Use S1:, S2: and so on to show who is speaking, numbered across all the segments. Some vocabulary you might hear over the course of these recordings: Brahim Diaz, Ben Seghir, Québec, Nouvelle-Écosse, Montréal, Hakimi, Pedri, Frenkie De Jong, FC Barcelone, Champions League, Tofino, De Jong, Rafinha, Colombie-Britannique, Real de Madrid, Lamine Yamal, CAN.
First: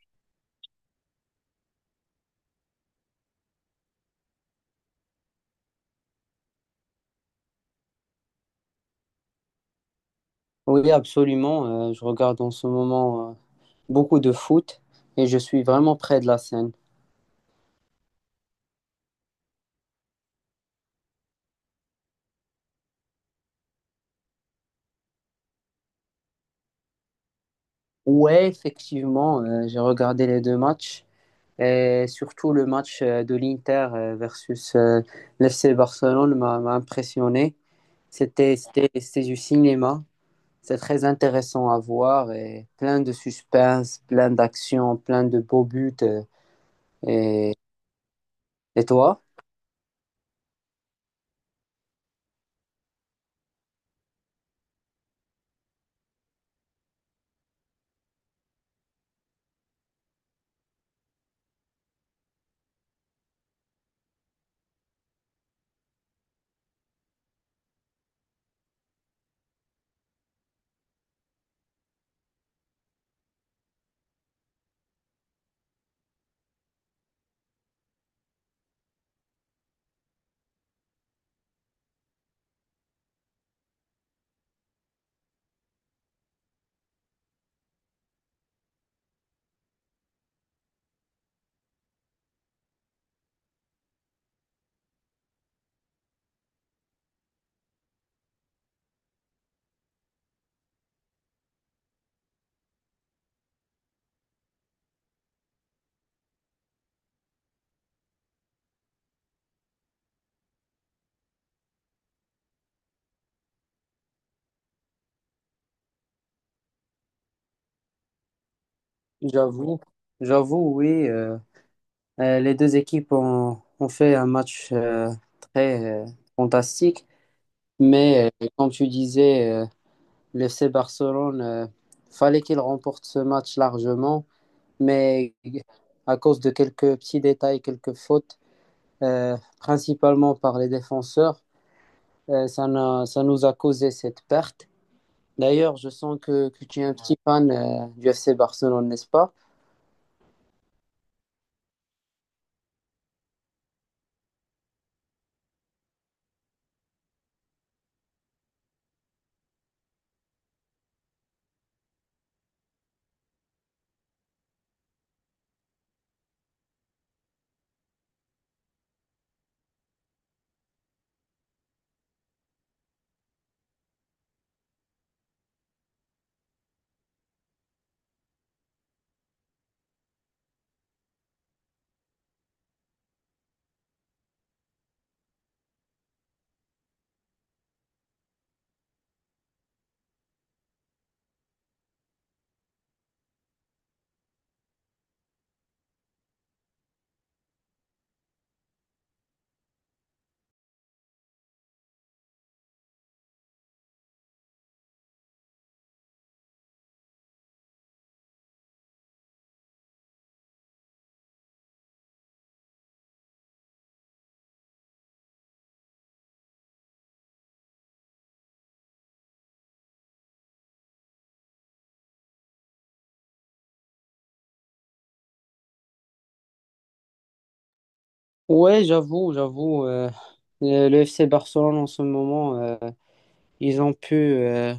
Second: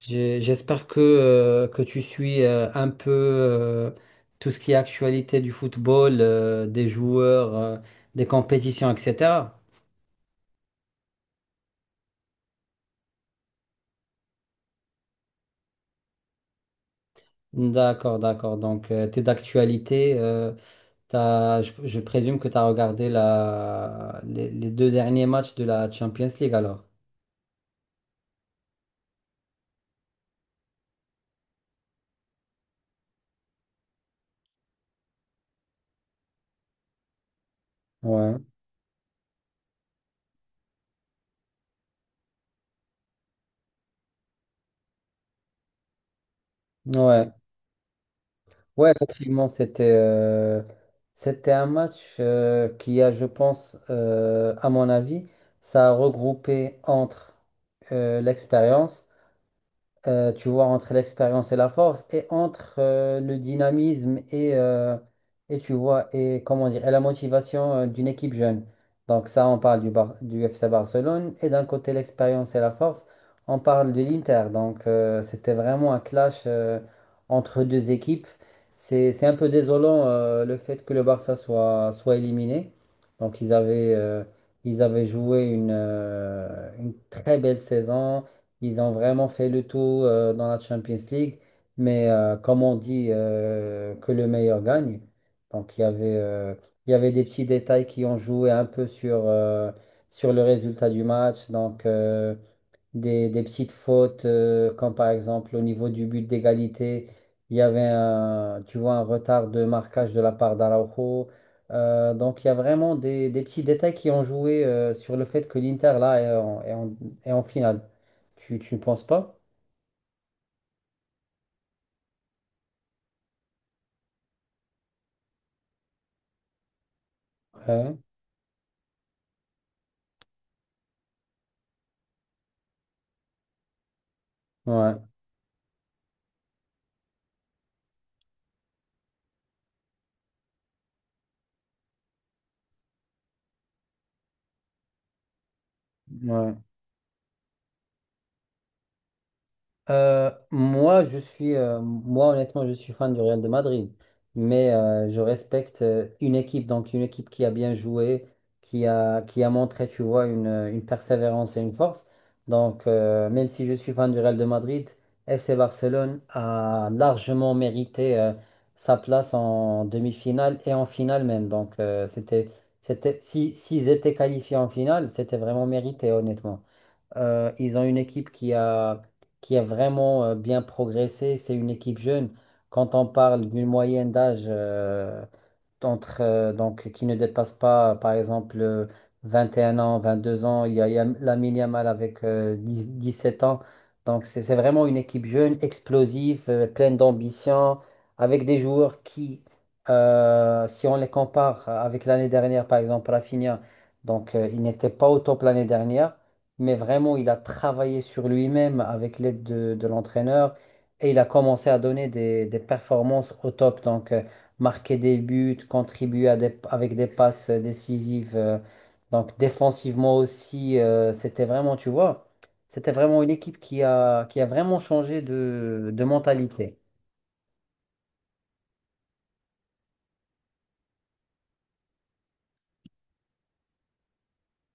S1: J'espère que tu suis un peu tout ce qui est actualité du football, des joueurs, des compétitions, etc.
S2: Oui, absolument. Je regarde en ce moment beaucoup de foot et je suis vraiment près de la scène.
S1: D'accord, d'accord. Donc, tu es d'actualité. Je présume que tu as regardé les deux derniers matchs de la Champions League alors.
S2: Ouais, effectivement, j'ai regardé les deux matchs et surtout le match de l'Inter versus l'FC Barcelone m'a impressionné.
S1: Ouais.
S2: C'était du cinéma. C'est très intéressant à voir et plein de suspense, plein d'action, plein de beaux buts.
S1: Ouais.
S2: et, et
S1: Ouais,
S2: toi?
S1: effectivement, c'était c'était un match qui a, je pense, à mon avis, ça a regroupé entre l'expérience, tu vois, entre l'expérience et la force, et entre le dynamisme et, tu vois, et comment dire, et la motivation d'une équipe jeune. Donc ça, on parle du FC Barcelone, et d'un côté l'expérience et la force, on parle de l'Inter. Donc c'était vraiment un clash entre deux équipes. C'est un peu désolant le fait que le Barça soit éliminé. Donc ils avaient joué une très belle saison. Ils ont vraiment fait le tout dans la Champions League. Mais comme on dit que le meilleur gagne, donc il y avait des petits détails qui ont joué un peu sur le résultat du match. Donc, des petites fautes, comme par exemple au niveau du but d'égalité, il y avait tu vois, un retard de marquage de la part d'Araujo. Donc il y a vraiment des petits détails qui ont joué sur le fait que l'Inter là est en finale. Tu ne penses pas?
S2: J'avoue, J'avoue, oui. Les deux équipes ont fait un match très fantastique,
S1: Ouais,
S2: mais comme tu disais, le FC Barcelone, fallait qu'il remporte ce match largement,
S1: ouais,
S2: mais à cause de quelques petits détails, quelques fautes, principalement par les défenseurs, ça, n'a- ça nous a causé cette perte. D'ailleurs, je sens
S1: ouais.
S2: que tu es un petit fan du FC Barcelone, n'est-ce pas?
S1: Moi, honnêtement, je suis fan du Real de Madrid, mais je respecte donc une équipe qui a bien joué, qui a montré, tu vois, une persévérance et une force. Donc, même si je suis fan du Real de Madrid, FC Barcelone a largement mérité sa place en demi-finale et en finale même. Donc, c'était, c'était, si, s'ils étaient qualifiés en finale, c'était vraiment mérité, honnêtement. Ils ont une équipe qui a vraiment bien progressé. C'est une équipe jeune. Quand on parle d'une moyenne d'âge donc, qui ne dépasse pas, par exemple, 21 ans, 22 ans. Il y a Lamine Yamal avec 10 17 ans. Donc, c'est vraiment une équipe jeune, explosive, pleine d'ambition, avec des joueurs si on les compare avec l'année dernière, par exemple, Rafinha, donc, il n'était pas au top l'année dernière, mais vraiment, il a travaillé sur lui-même avec de l'entraîneur et il a commencé à donner des performances au top. Donc, marquer des buts, avec des passes décisives. Donc défensivement aussi, c'était vraiment, tu vois, c'était vraiment une équipe qui a vraiment changé de mentalité.
S2: Ouais, j'avoue, j'avoue. Le FC Barcelone en ce moment. Ils ont pu,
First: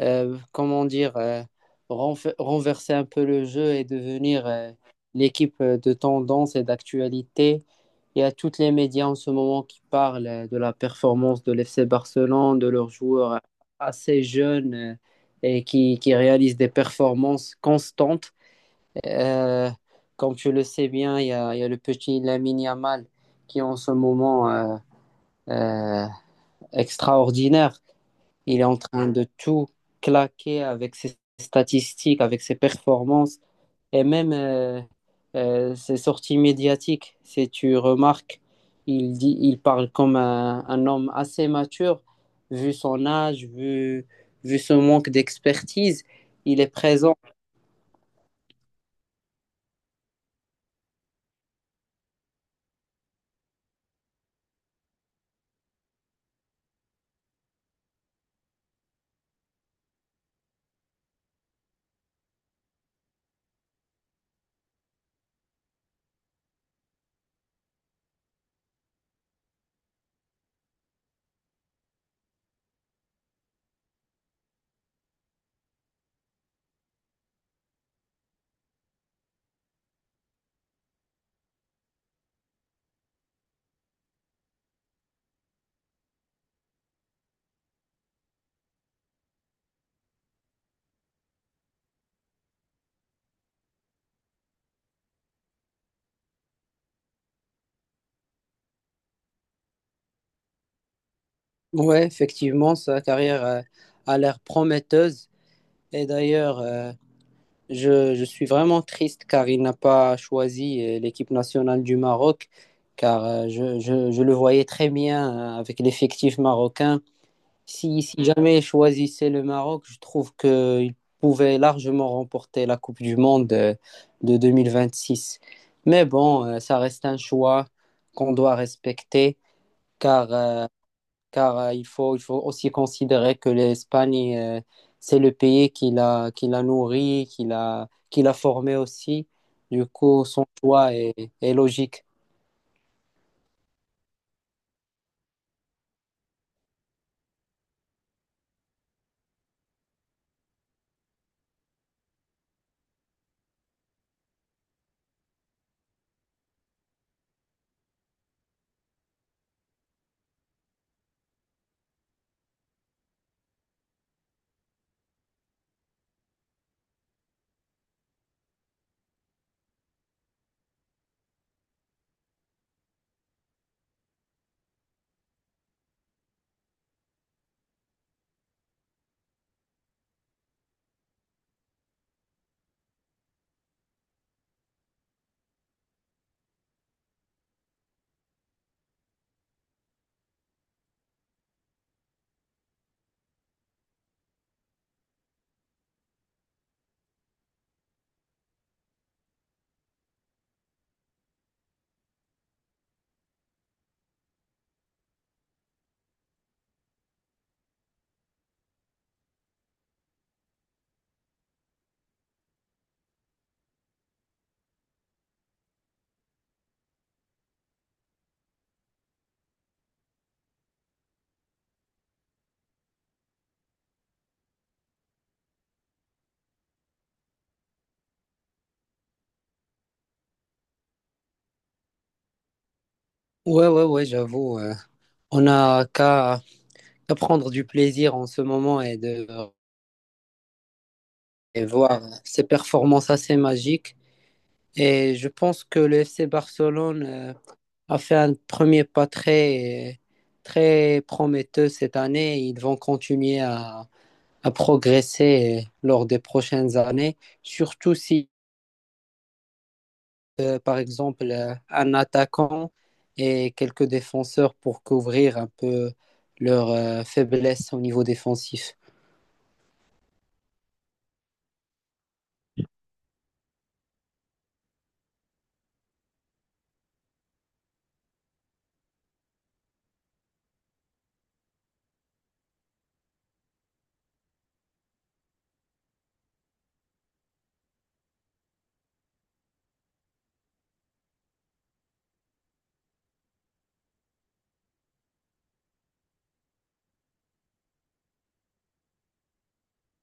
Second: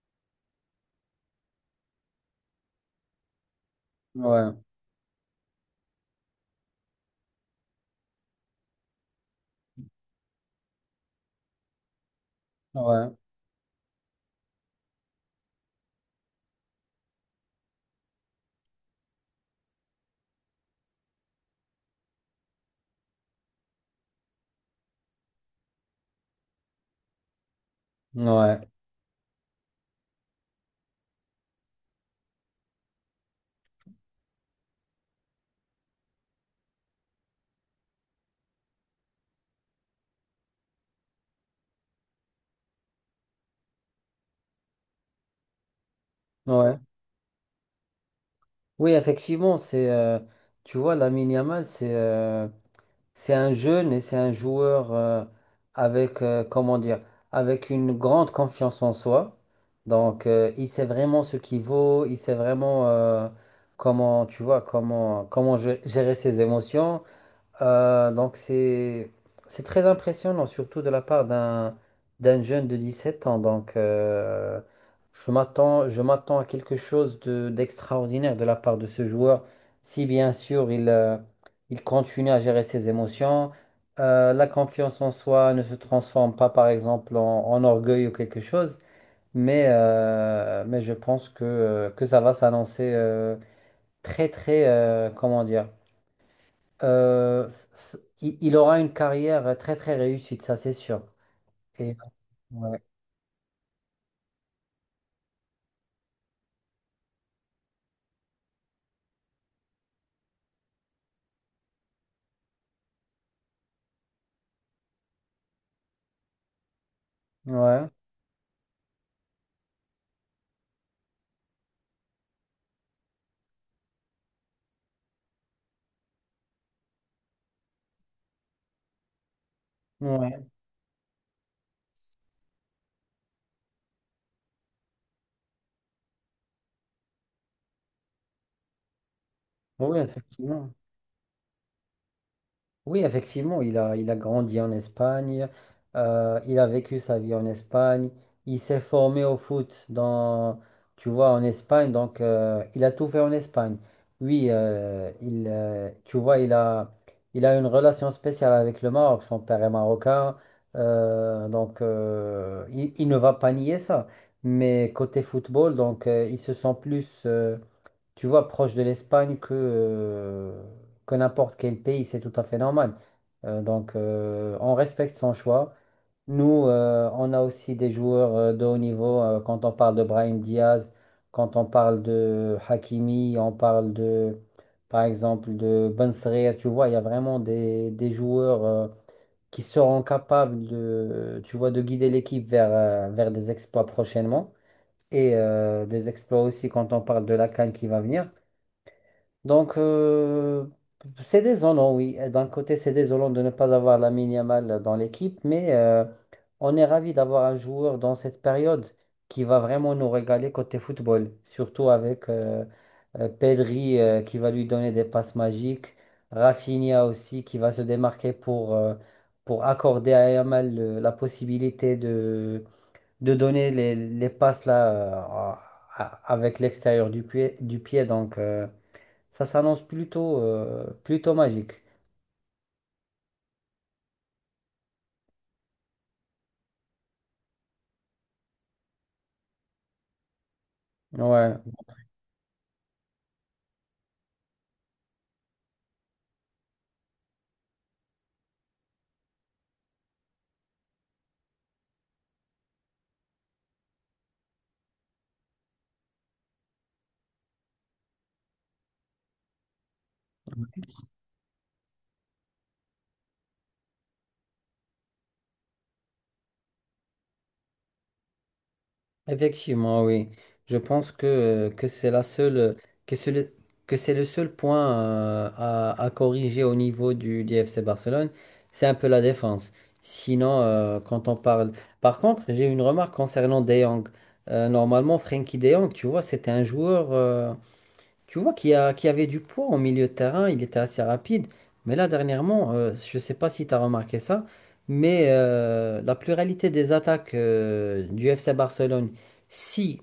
S2: euh, comment dire, euh, renverser un peu le jeu et devenir
S1: Ouais,
S2: l'équipe de tendance et d'actualité. Il y a tous les médias en ce moment qui parlent de la performance de l'FC Barcelone, de leurs
S1: ouais,
S2: joueurs assez jeunes et qui réalisent des performances constantes. Euh, Comme tu le sais bien, il y a le petit Lamine Yamal qui est en ce moment euh, extraordinaire. Il est
S1: ouais,
S2: en train de tout claquer avec ses statistiques, avec ses performances et même ses sorties médiatiques. Si tu remarques, il parle comme un homme assez mature, vu son âge, vu ce manque d'expertise. Il est
S1: ouais.
S2: présent.
S1: Oui, effectivement, tu vois, Lamine Yamal, c'est un jeune et c'est un joueur comment dire, avec une grande confiance en soi. Donc, il sait vraiment ce qu'il vaut, il sait vraiment comment, tu vois, comment, comment gérer ses émotions. Euh, donc c'est c'est très impressionnant, surtout de la part d'un jeune de 17 ans. Donc je m'attends à quelque chose de d'extraordinaire de la part de ce joueur, si bien sûr il continue à gérer ses émotions. La confiance en soi ne se transforme pas par exemple en, en orgueil ou quelque chose, mais je pense que ça va s'annoncer très très, euh, c- il il aura une carrière très très réussie, ça c'est sûr.
S2: Ouais, effectivement,
S1: Ouais,
S2: sa carrière a l'air prometteuse. Et d'ailleurs, je suis vraiment triste car il n'a pas choisi l'équipe nationale du Maroc, car je le voyais très bien avec l'effectif marocain.
S1: ouais,
S2: Si jamais il choisissait le Maroc, je trouve qu'il pouvait largement remporter la Coupe du Monde de 2026. Mais bon, ça reste un choix qu'on doit respecter, car
S1: ouais.
S2: euh, car il faut aussi considérer que l'Espagne, c'est le pays qui qui l'a nourri, qui l'a formé aussi. Du
S1: Bon, oui,
S2: coup, son
S1: effectivement.
S2: choix est logique.
S1: Oui, effectivement, il a grandi en Espagne, il a vécu sa vie en Espagne, il s'est formé au foot dans, tu vois, en Espagne, donc il a tout fait en Espagne. Oui, il, tu vois, il a une relation spéciale avec le Maroc, son père est marocain, il ne va pas nier ça. Mais côté football, donc il se sent plus, tu vois, proche de l'Espagne que n'importe quel pays, c'est tout à fait normal. On respecte son choix. Nous, on a aussi des joueurs de haut niveau. Quand on parle de Brahim Diaz, quand on parle de Hakimi, on parle par exemple, de Ben Seghir, tu vois, il y a vraiment des joueurs qui seront capables de, tu vois, de guider l'équipe vers des exploits prochainement et des exploits aussi quand on parle de la CAN qui va venir. Donc, c'est désolant, oui. D'un côté, c'est désolant de ne pas avoir la Yamal dans l'équipe, mais on est ravi d'avoir un joueur dans cette période qui va vraiment nous régaler côté football, surtout avec Pedri qui va lui donner des passes magiques, Rafinha aussi qui va se démarquer pour accorder à Yamal la possibilité de donner les passes là, avec l'extérieur du pied. Donc, ça s'annonce plutôt, plutôt magique.
S2: Ouais, ouais, ouais, j'avoue. On n'a qu'à prendre du plaisir en ce moment et de
S1: Ouais,
S2: et voir ses performances assez magiques. Et je pense que le FC Barcelone a fait un premier pas très prometteur cette année. Ils vont continuer à progresser lors des prochaines années, surtout si, par exemple, un attaquant et quelques défenseurs pour couvrir un peu leur faiblesse au niveau défensif.
S1: effectivement, oui. Je pense que c'est la seule, que c'est le, que c'est le seul point à corriger au niveau du FC Barcelone, c'est un peu la défense. Sinon, quand on parle. Par contre, j'ai une remarque concernant De Jong. Normalement, Frenkie De Jong, tu vois, c'était un joueur. Tu vois qu'il y avait du poids au milieu de terrain, il était assez rapide. Mais là, dernièrement, je ne sais pas si tu as remarqué ça, mais la pluralité des attaques du FC Barcelone, si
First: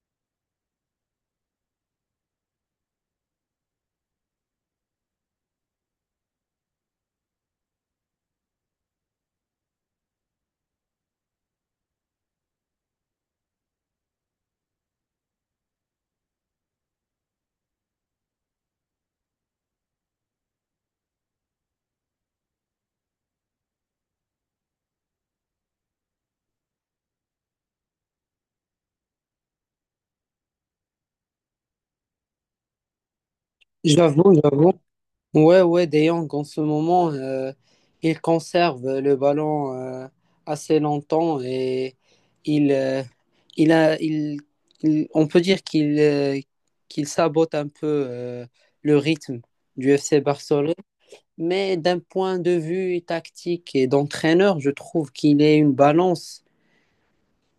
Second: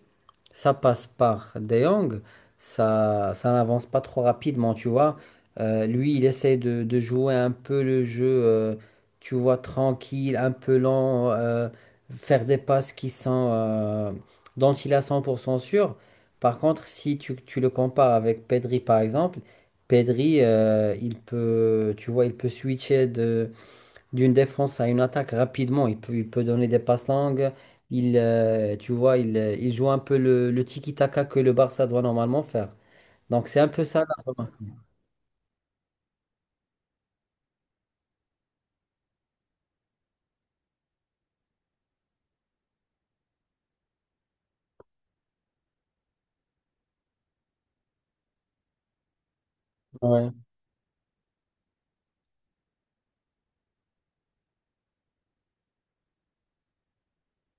S1: ça passe par De Jong, ça n'avance pas trop rapidement, tu vois. Lui, il essaie de jouer un peu le jeu, tu vois, tranquille, un peu lent, faire des passes dont il a 100% sûr. Par contre, si tu, tu le compares avec Pedri, par exemple, Pedri, il peut, tu vois, il peut switcher d'une défense à une attaque rapidement. Il peut donner des passes longues. Il, tu vois, il, Il joue un peu le tiki-taka que le Barça doit normalement faire. Donc, c'est un peu ça la
S2: J'avoue,
S1: remarque.
S2: j'avoue. Ouais, ouais, De Jong, en ce moment, il conserve le ballon assez longtemps et il, euh, il a, il, il- on peut dire qu'il sabote un peu le rythme du FC
S1: Ouais,
S2: Barcelone. Mais d'un point de vue tactique et d'entraîneur, je trouve qu'il est une balance.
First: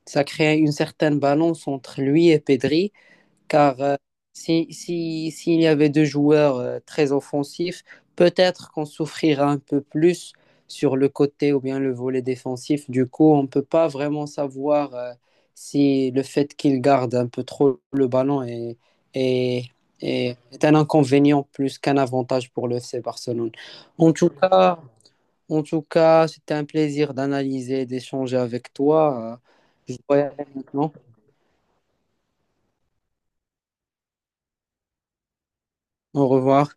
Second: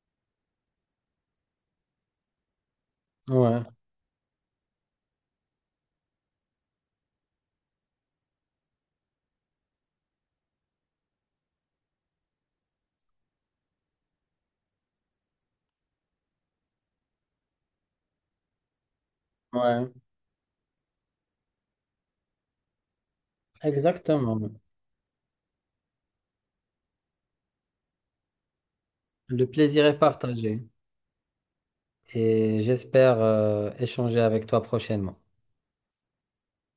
S2: Ça crée une certaine balance entre lui et Pedri,
S1: ouais,
S2: car s'il y avait deux joueurs très offensifs, peut-être qu'on souffrira un peu plus sur le côté ou bien le volet défensif. Du coup, on ne peut pas vraiment savoir si le fait qu'il garde un peu trop le ballon est,
S1: ouais.
S2: est un inconvénient plus qu'un avantage pour le FC Barcelone. En tout
S1: Exactement.
S2: cas, en tout cas, c'était un plaisir d'analyser, d'échanger avec toi.
S1: Le plaisir
S2: Je
S1: est
S2: dois y aller
S1: partagé.
S2: maintenant.
S1: Et j'espère, échanger avec toi prochainement.
S2: Au revoir.